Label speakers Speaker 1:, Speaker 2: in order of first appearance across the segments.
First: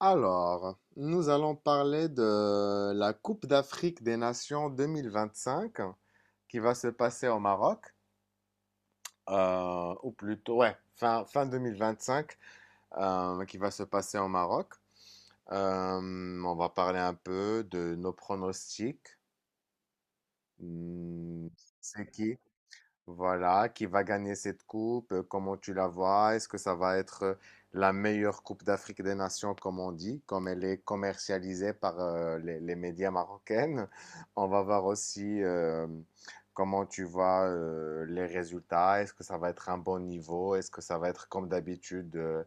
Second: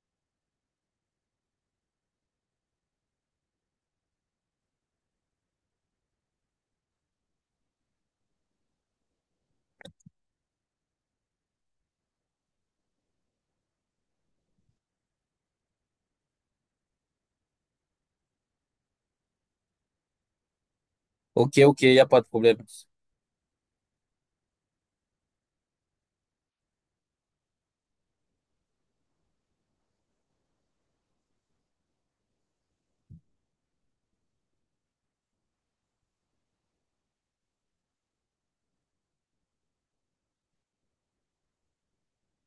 Speaker 1: Alors, nous allons parler de la Coupe d'Afrique des Nations 2025 qui va se passer au Maroc, ou plutôt, ouais, fin 2025 qui va se passer au Maroc. On va parler un peu de nos pronostics. Hmm,
Speaker 2: Ok, ok, il n'y a
Speaker 1: C'est
Speaker 2: pas de
Speaker 1: qui?
Speaker 2: problème.
Speaker 1: Voilà, qui va gagner cette coupe? Comment tu la vois? Est-ce que ça va être la meilleure coupe d'Afrique des Nations, comme on dit, comme elle est commercialisée par les médias marocains? On va voir aussi comment tu vois les résultats. Est-ce que ça va être un bon niveau? Est-ce que ça va être comme d'habitude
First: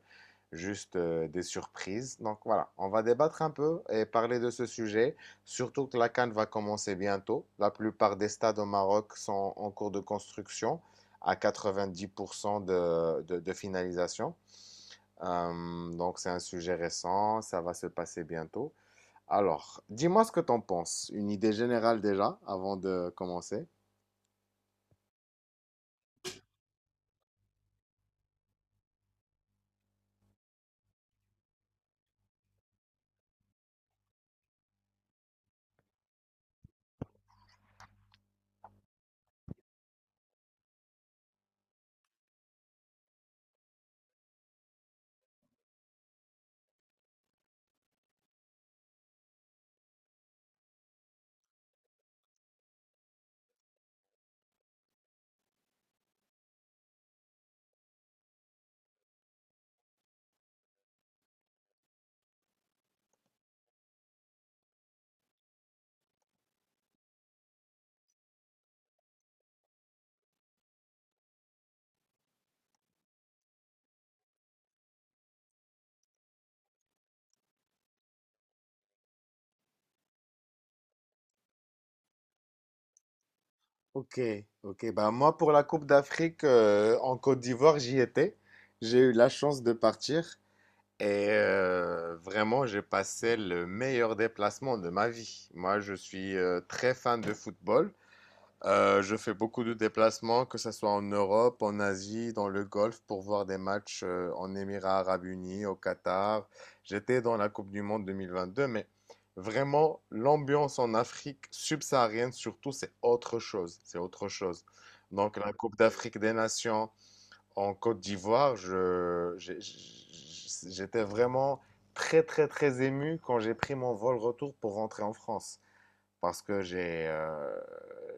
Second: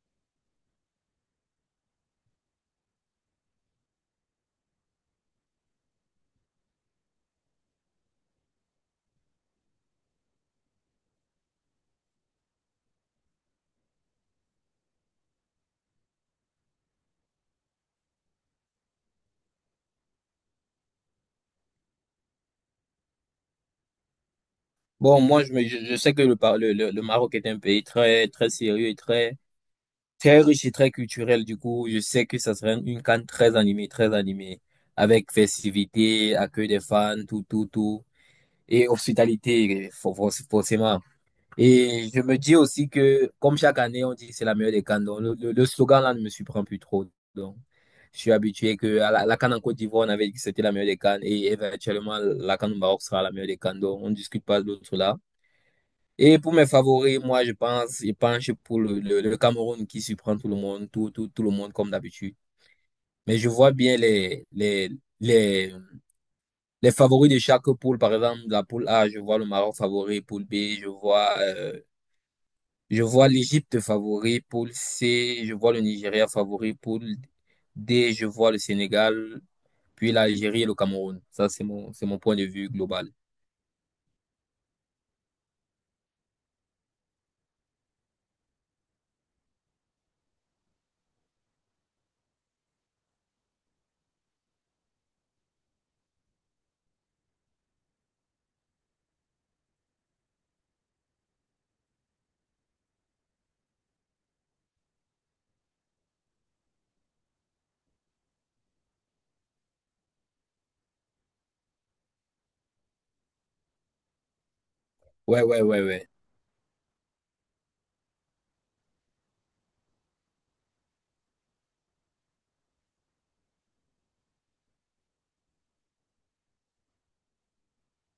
Speaker 1: juste des surprises? Donc voilà, on va débattre un peu et parler de ce sujet. Surtout que la CAN va commencer bientôt. La plupart des stades au Maroc sont en cours de construction, à 90% de finalisation. Donc, c'est un sujet récent, ça va se passer bientôt. Alors, dis-moi ce que t'en penses. Une idée générale déjà, avant de commencer.
Speaker 2: Bon, moi, je sais que le Maroc est un pays très, très sérieux et très, très riche et très culturel. Du coup, je sais que ça serait une CAN très animée, avec festivité, accueil des fans, tout, tout, tout, et hospitalité, forcément. Et je me dis aussi que, comme chaque année, on dit que c'est la meilleure des CAN. Donc, le slogan là ne me surprend plus trop. Donc, je suis habitué que à la CAN en Côte d'Ivoire, on avait dit que c'était la meilleure des CAN. Et éventuellement, la CAN au Maroc sera la meilleure des CAN. Donc, on ne discute pas de l'autre là. Et pour mes favoris, moi, je penche pour le Cameroun qui surprend tout le monde, tout le monde comme d'habitude. Mais je vois bien les, les favoris de chaque poule. Par exemple, la poule A, je vois le Maroc favori, poule B, je vois. euh, je vois l'Égypte favori pour C, je vois le Nigeria favori pour D, je vois le Sénégal, puis l'Algérie et le Cameroun. Ça, c'est mon point de vue global.
Speaker 1: Ok, ok, ben moi pour la Coupe d'Afrique en Côte d'Ivoire, j'y étais. J'ai eu la chance de partir. Et vraiment, j'ai passé le meilleur déplacement de ma vie. Moi, je suis très fan de football. Je fais beaucoup de déplacements, que ce soit en Europe, en Asie, dans le Golfe, pour voir des matchs en Émirats arabes unis, au Qatar. J'étais dans la Coupe du Monde 2022, mais vraiment, l'ambiance en Afrique subsaharienne, surtout, c'est autre chose. C'est autre chose. Donc,
Speaker 2: Ouais,
Speaker 1: la
Speaker 2: ouais,
Speaker 1: Coupe
Speaker 2: ouais, ouais.
Speaker 1: d'Afrique des Nations, en Côte d'Ivoire, j'étais vraiment très, très, très ému quand j'ai pris mon vol retour pour rentrer en France. Parce que j'ai euh,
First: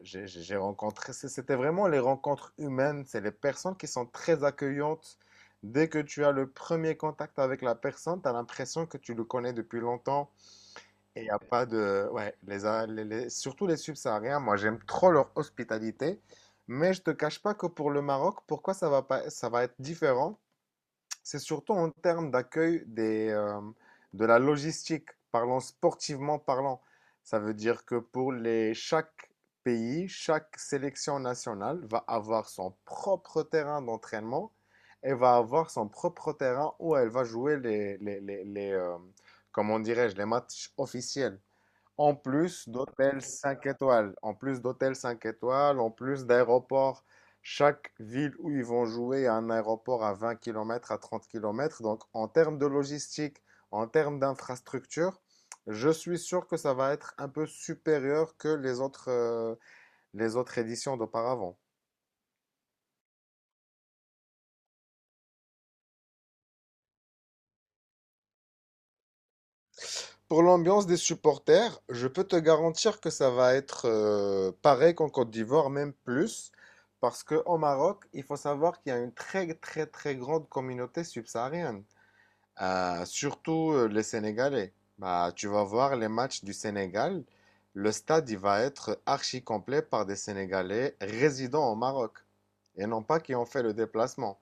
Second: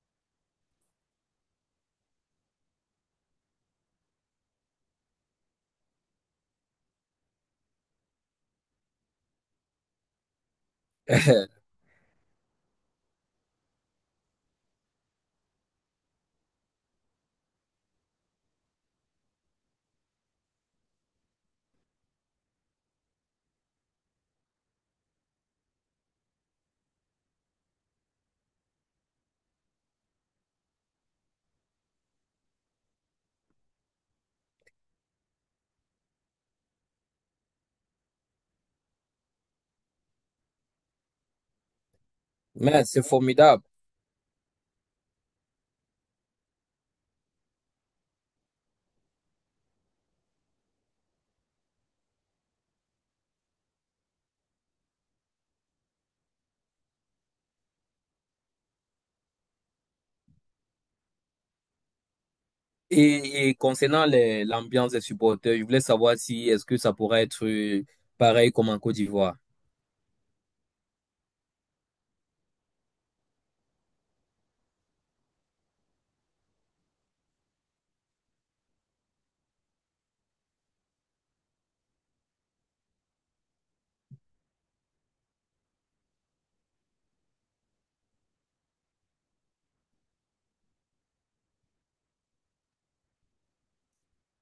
Speaker 1: j'ai j'ai- j'ai rencontré, c'était vraiment les rencontres humaines, c'est les personnes qui sont très accueillantes. Dès que tu as le premier contact avec la personne, tu as l'impression que tu le connais depuis longtemps. Et il n'y a pas de — ouais, les, A- les- les- surtout les subsahariens, moi j'aime trop leur hospitalité, mais je te cache pas que pour le Maroc, pourquoi ça va pas, ça va être différent, c'est surtout en termes d'accueil des, de la logistique, parlant sportivement parlant. Ça veut dire que pour chaque pays, chaque sélection nationale va avoir son propre terrain d'entraînement et va avoir son propre terrain où elle va jouer comment dirais-je, les matchs officiels. En plus
Speaker 2: Mais c'est
Speaker 1: d'hôtels
Speaker 2: formidable.
Speaker 1: 5 étoiles, en plus d'hôtels 5 étoiles, en plus d'aéroports. Chaque ville où ils vont jouer a un aéroport à 20 km, à 30 km. Donc, en termes de logistique, en termes d'infrastructure, je suis sûr que ça va être un peu supérieur que les autres éditions d'auparavant.
Speaker 2: Et concernant l'ambiance des supporters, je voulais savoir si est-ce que ça pourrait être pareil comme en Côte d'Ivoire.
Speaker 1: Pour l'ambiance des supporters, je peux te garantir que ça va être pareil qu'en Côte d'Ivoire, même plus, parce qu'au Maroc, il faut savoir qu'il y a une très très très grande communauté subsaharienne, surtout les Sénégalais. Bah, tu vas voir les matchs du Sénégal, le stade il va être archi complet par des Sénégalais résidant au Maroc, et non pas qui ont fait le déplacement.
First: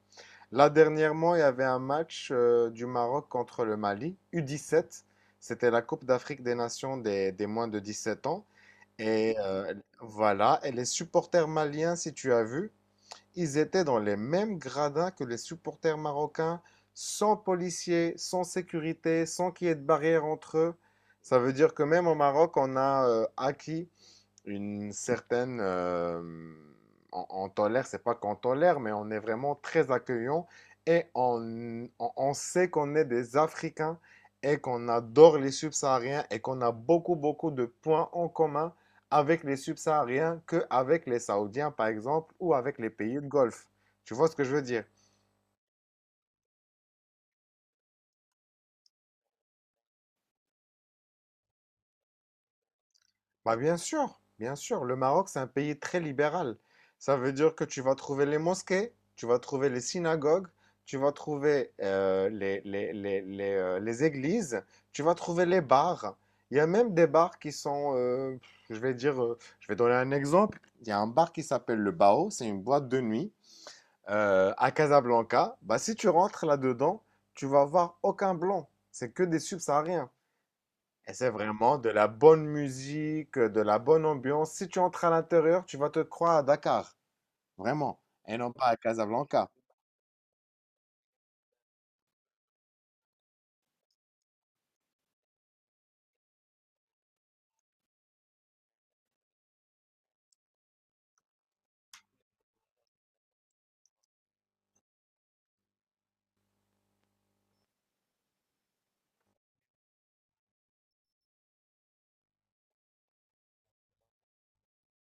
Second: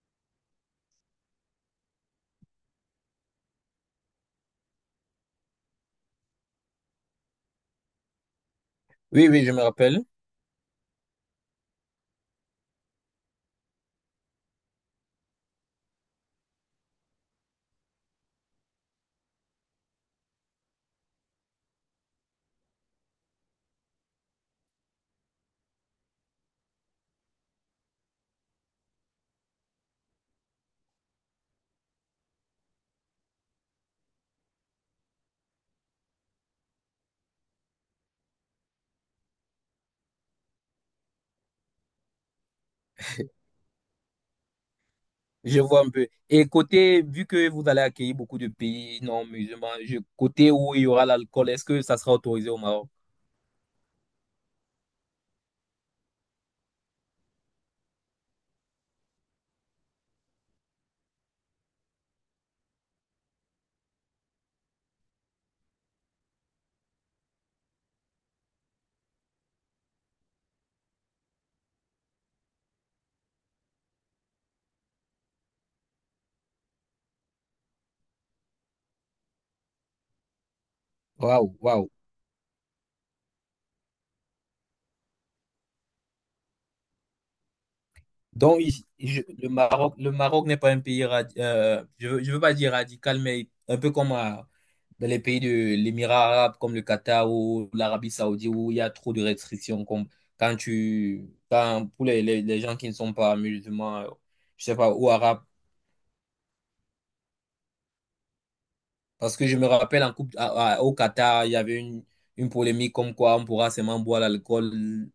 Speaker 1: Là, dernièrement, il y avait un match du Maroc contre le Mali, U17. C'était la Coupe d'Afrique des Nations des moins de 17 ans.
Speaker 2: Oui,
Speaker 1: Et
Speaker 2: oui, je me rappelle.
Speaker 1: voilà, et les supporters maliens, si tu as vu, ils étaient dans les mêmes gradins que les supporters marocains, sans policiers, sans sécurité, sans qu'il y ait de barrière entre eux. Ça veut dire que même au Maroc, on a acquis une certaine — on tolère, c'est pas qu'on tolère, mais on est vraiment très accueillant et on sait qu'on est des Africains et qu'on adore les subsahariens et qu'on a beaucoup, beaucoup de points en commun avec les subsahariens qu'avec les Saoudiens, par exemple, ou avec les pays de Golfe. Tu vois ce que je veux dire?
Speaker 2: Je vois un peu. Et côté, vu que vous allez accueillir beaucoup de pays non musulmans, côté où il y aura l'alcool, est-ce que ça sera autorisé au Maroc?
Speaker 1: Bah bien sûr, bien sûr. Le Maroc, c'est un pays très libéral. Ça veut dire que tu vas trouver les mosquées, tu vas trouver les synagogues, tu vas trouver les églises, tu vas trouver les bars. Il y a même des bars qui sont, je vais dire, je vais donner un exemple. Il y a un bar qui s'appelle le Bao, c'est une boîte de nuit à Casablanca. Bah si tu rentres là-dedans, tu vas voir aucun blanc. C'est que des subsahariens. Et c'est
Speaker 2: Waouh,
Speaker 1: vraiment de
Speaker 2: waouh.
Speaker 1: la bonne musique, de la bonne ambiance. Si tu entres à l'intérieur, tu vas te croire à Dakar, vraiment, et non
Speaker 2: Donc,
Speaker 1: pas à Casablanca.
Speaker 2: Le Maroc n'est pas un pays, je je veux pas dire radical, mais un peu comme dans les pays de l'Émirat arabe, comme le Qatar ou l'Arabie saoudite, où il y a trop de restrictions, comme quand, pour les gens qui ne sont pas musulmans, je sais pas, ou arabes. Parce que je me rappelle en coupe, au Qatar, il y avait une polémique comme quoi on pourra seulement boire l'alcool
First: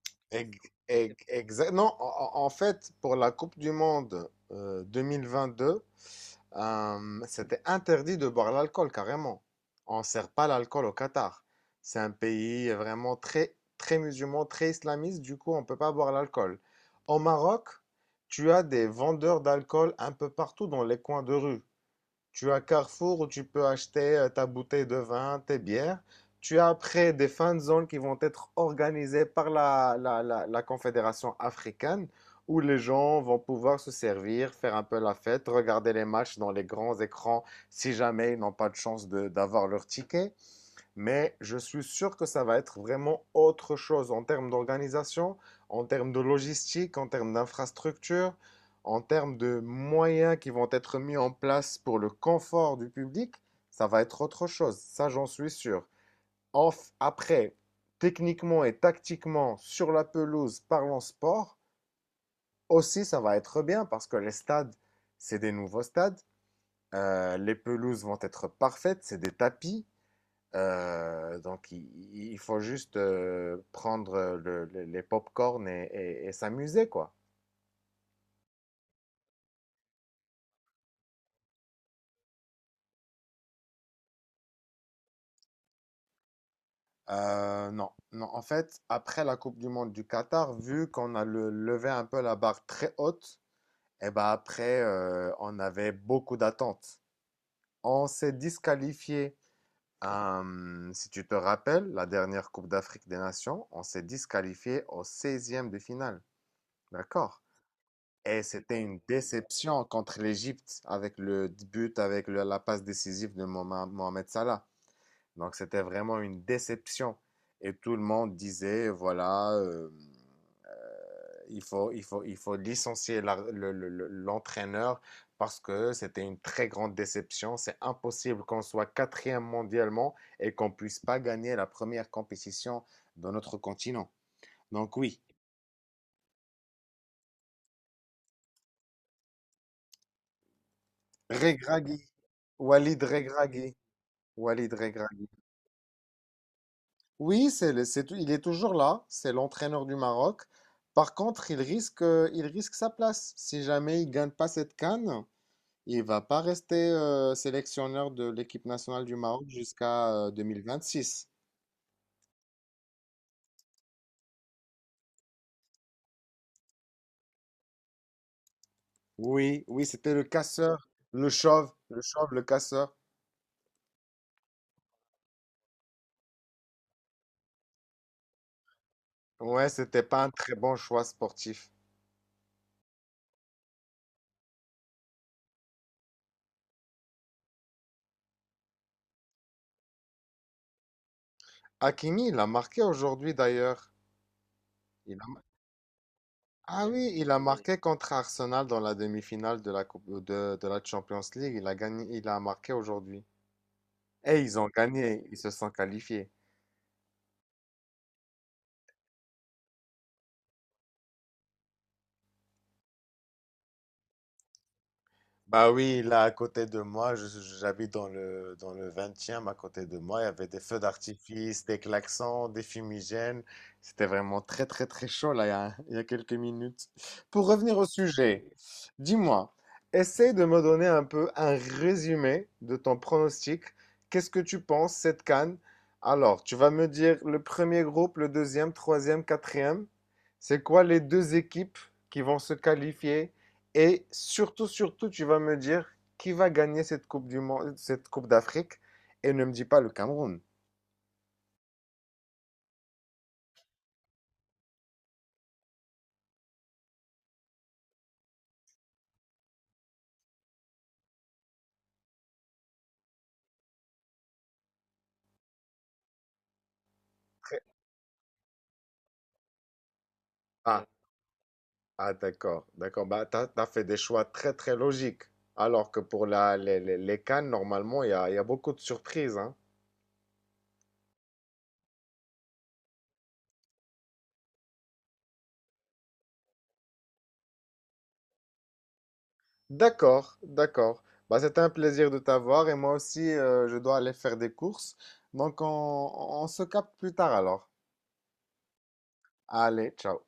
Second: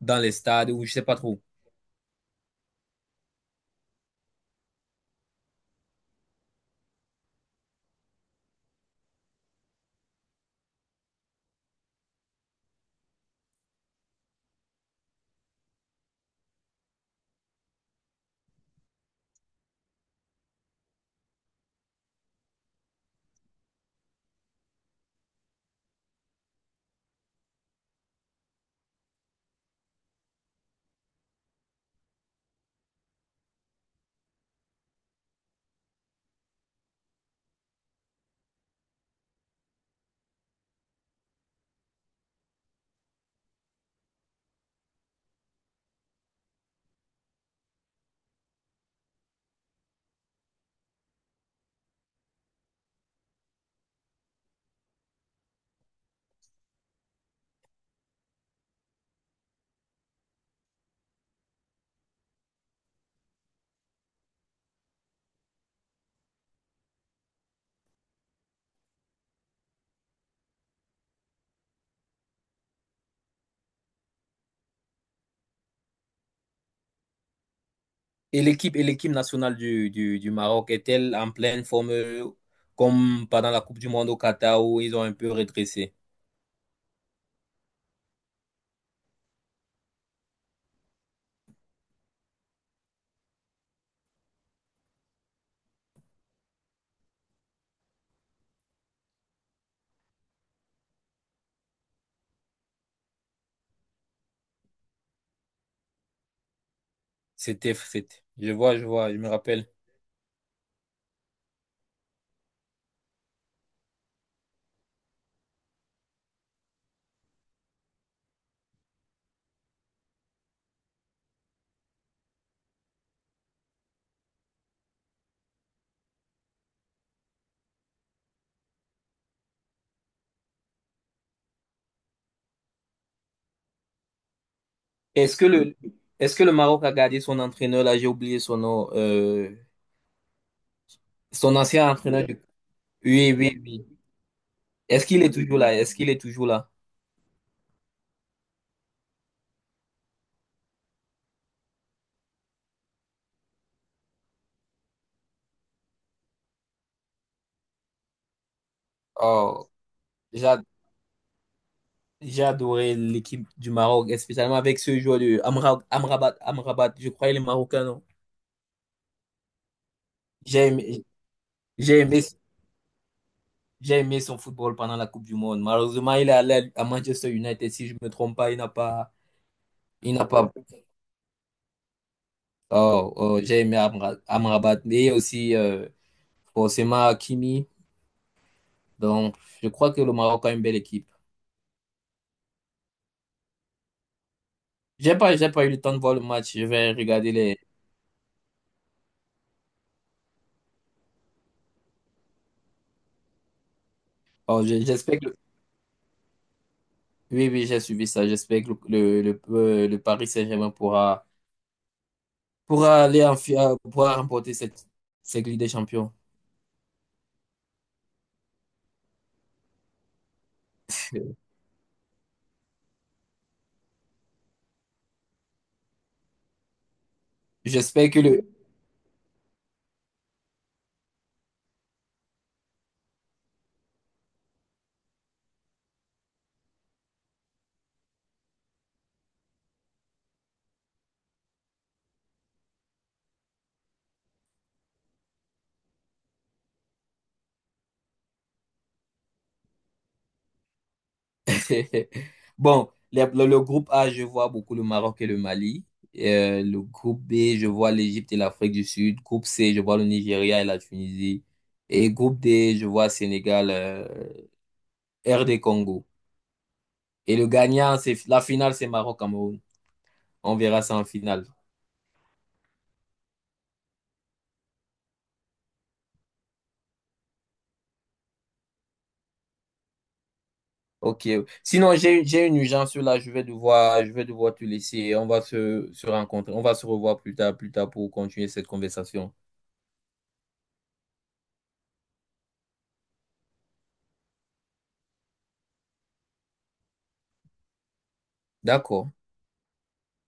Speaker 2: dans les stades,
Speaker 1: Ex-
Speaker 2: ou je sais pas trop.
Speaker 1: non, en fait, pour la Coupe du Monde 2022, c'était interdit de boire l'alcool, carrément. On ne sert pas l'alcool au Qatar. C'est un pays vraiment très, très musulman, très islamiste, du coup, on ne peut pas boire l'alcool. Au Maroc, tu as des vendeurs d'alcool un peu partout dans les coins de rue. Tu as Carrefour où tu peux acheter ta bouteille de vin, tes bières. Tu as après des fan zones qui vont être organisées par la Confédération africaine où les gens vont pouvoir se servir, faire un peu la fête, regarder les matchs dans les grands écrans si jamais ils n'ont pas de chance d'avoir leur ticket. Mais je suis sûr que ça va être vraiment autre chose en termes d'organisation, en termes de logistique, en termes d'infrastructure, en termes de moyens qui vont être mis en place pour le confort du public. Ça va être autre chose, ça j'en suis sûr. Off après, techniquement et tactiquement, sur la pelouse, parlons sport, aussi ça va être bien parce que les stades, c'est des nouveaux stades. Les pelouses vont être parfaites, c'est des tapis. Donc, il faut juste prendre les pop-corn et s'amuser, quoi.
Speaker 2: Et l'équipe nationale du Maroc est-elle en pleine forme comme pendant la Coupe du Monde au Qatar où ils ont un peu redressé?
Speaker 1: Non, non. En fait, après la Coupe du Monde du Qatar, vu qu'on a levé un peu la barre très haute, et ben après, on avait beaucoup d'attentes. On s'est disqualifié. Si tu te rappelles, la dernière Coupe d'Afrique des Nations, on s'est disqualifié au seizième de finale. D'accord?
Speaker 2: C'était, c'était.
Speaker 1: Et
Speaker 2: Je
Speaker 1: c'était
Speaker 2: je
Speaker 1: une
Speaker 2: vois, je me rappelle.
Speaker 1: déception contre l'Égypte avec le but, avec la passe décisive de Mohamed Salah. Donc c'était vraiment une déception. Et tout le monde disait, voilà, il faut licencier l'entraîneur parce que c'était une très grande déception. C'est impossible qu'on soit quatrième mondialement et qu'on puisse pas gagner la première compétition de notre continent. Donc oui,
Speaker 2: Est-ce que le est-ce que le Maroc a gardé son entraîneur là? J'ai oublié son nom. Son ancien
Speaker 1: Regragui,
Speaker 2: entraîneur du.
Speaker 1: Walid
Speaker 2: Oui, oui,
Speaker 1: Regragui,
Speaker 2: oui.
Speaker 1: Walid
Speaker 2: Est-ce qu'il
Speaker 1: Regragui.
Speaker 2: est toujours là? Est-ce qu'il est toujours là?
Speaker 1: Oui, c'est, le- c'est, tou- il est toujours là, c'est l'entraîneur du Maroc. Par contre, il risque sa place. Si jamais il gagne pas cette CAN, il va pas rester sélectionneur de l'équipe nationale du Maroc
Speaker 2: Oh,
Speaker 1: jusqu'à
Speaker 2: j'a-
Speaker 1: six.
Speaker 2: j'ai adoré l'équipe du Maroc, et spécialement avec ce joueur de Amrabat, Amrabat. Je crois qu'il est marocain, non?
Speaker 1: Oui, oui, c'était le
Speaker 2: J'ai
Speaker 1: casseur,
Speaker 2: aimé,
Speaker 1: le chauve,
Speaker 2: j'ai
Speaker 1: le
Speaker 2: aimé.
Speaker 1: chauve, le casseur.
Speaker 2: J'ai aimé son football pendant la Coupe du Monde. Malheureusement, il est allé à Manchester United, si je ne me trompe pas. Il n'a pas.
Speaker 1: Ouais, c'était
Speaker 2: Il
Speaker 1: pas
Speaker 2: n'a
Speaker 1: un
Speaker 2: pas.
Speaker 1: très bon choix sportif.
Speaker 2: Oh, oh, j'ai aimé Amrabat. Et aussi, forcément, Hakimi. Donc, je crois que le Maroc a une belle équipe.
Speaker 1: Hakimi, il a marqué aujourd'hui d'ailleurs. Il a,
Speaker 2: J'ai pas eu le temps de voir le match. Je
Speaker 1: ah
Speaker 2: vais
Speaker 1: oui, il
Speaker 2: regarder
Speaker 1: a, oui,
Speaker 2: les.
Speaker 1: marqué contre Arsenal dans la demi-finale de la coupe, de la Champions League. Il a gagné, il a marqué aujourd'hui. Et ils
Speaker 2: Oh,
Speaker 1: ont
Speaker 2: j'espère
Speaker 1: gagné,
Speaker 2: que.
Speaker 1: ils se sont qualifiés.
Speaker 2: Oui, oui, j'ai suivi ça. J'espère que le Paris Saint-Germain pourra, pourra aller pourra remporter cette Ligue des
Speaker 1: Bah oui,
Speaker 2: Champions.
Speaker 1: là à côté de moi, j'habite dans le 20 à côté de moi, il y avait des feux d'artifice, des klaxons, des fumigènes. C'était vraiment très très très chaud là il y a quelques minutes. Pour revenir au
Speaker 2: J'espère que
Speaker 1: sujet,
Speaker 2: le,
Speaker 1: dis-moi, essaie de me donner un peu un résumé de ton pronostic. Qu'est-ce que tu penses cette CAN? Alors, tu vas me dire le premier groupe, le deuxième, troisième, quatrième. C'est quoi les deux équipes qui vont se qualifier? Et surtout, surtout, tu vas me dire qui va gagner cette Coupe du Monde, cette Coupe d'Afrique, et ne me dis pas le Cameroun.
Speaker 2: Bon, le groupe A, je vois beaucoup le Maroc et le Mali. Le groupe B, je vois l'Égypte et l'Afrique du Sud. Groupe C, je vois le Nigeria et la Tunisie. Et groupe D, je vois Sénégal, RD Congo. Et le
Speaker 1: Très-
Speaker 2: gagnant, c'est la finale, c'est Maroc-Cameroun. On verra
Speaker 1: Ah,
Speaker 2: ça en finale.
Speaker 1: ah, d'accord, d'accord. Bah, t'as fait des choix très, très logiques. Alors que pour les CAN, normalement, il y a beaucoup de surprises, hein.
Speaker 2: Ok. Sinon, j'ai une urgence là. Je vais devoir te laisser. On va se rencontrer. On va se revoir plus tard pour continuer cette conversation.
Speaker 1: D'accord, d'accord. Bah, c'était un plaisir de t'avoir, et moi aussi, je dois aller faire des courses. Donc, on se capte plus tard alors.
Speaker 2: D'accord.
Speaker 1: Allez, ciao.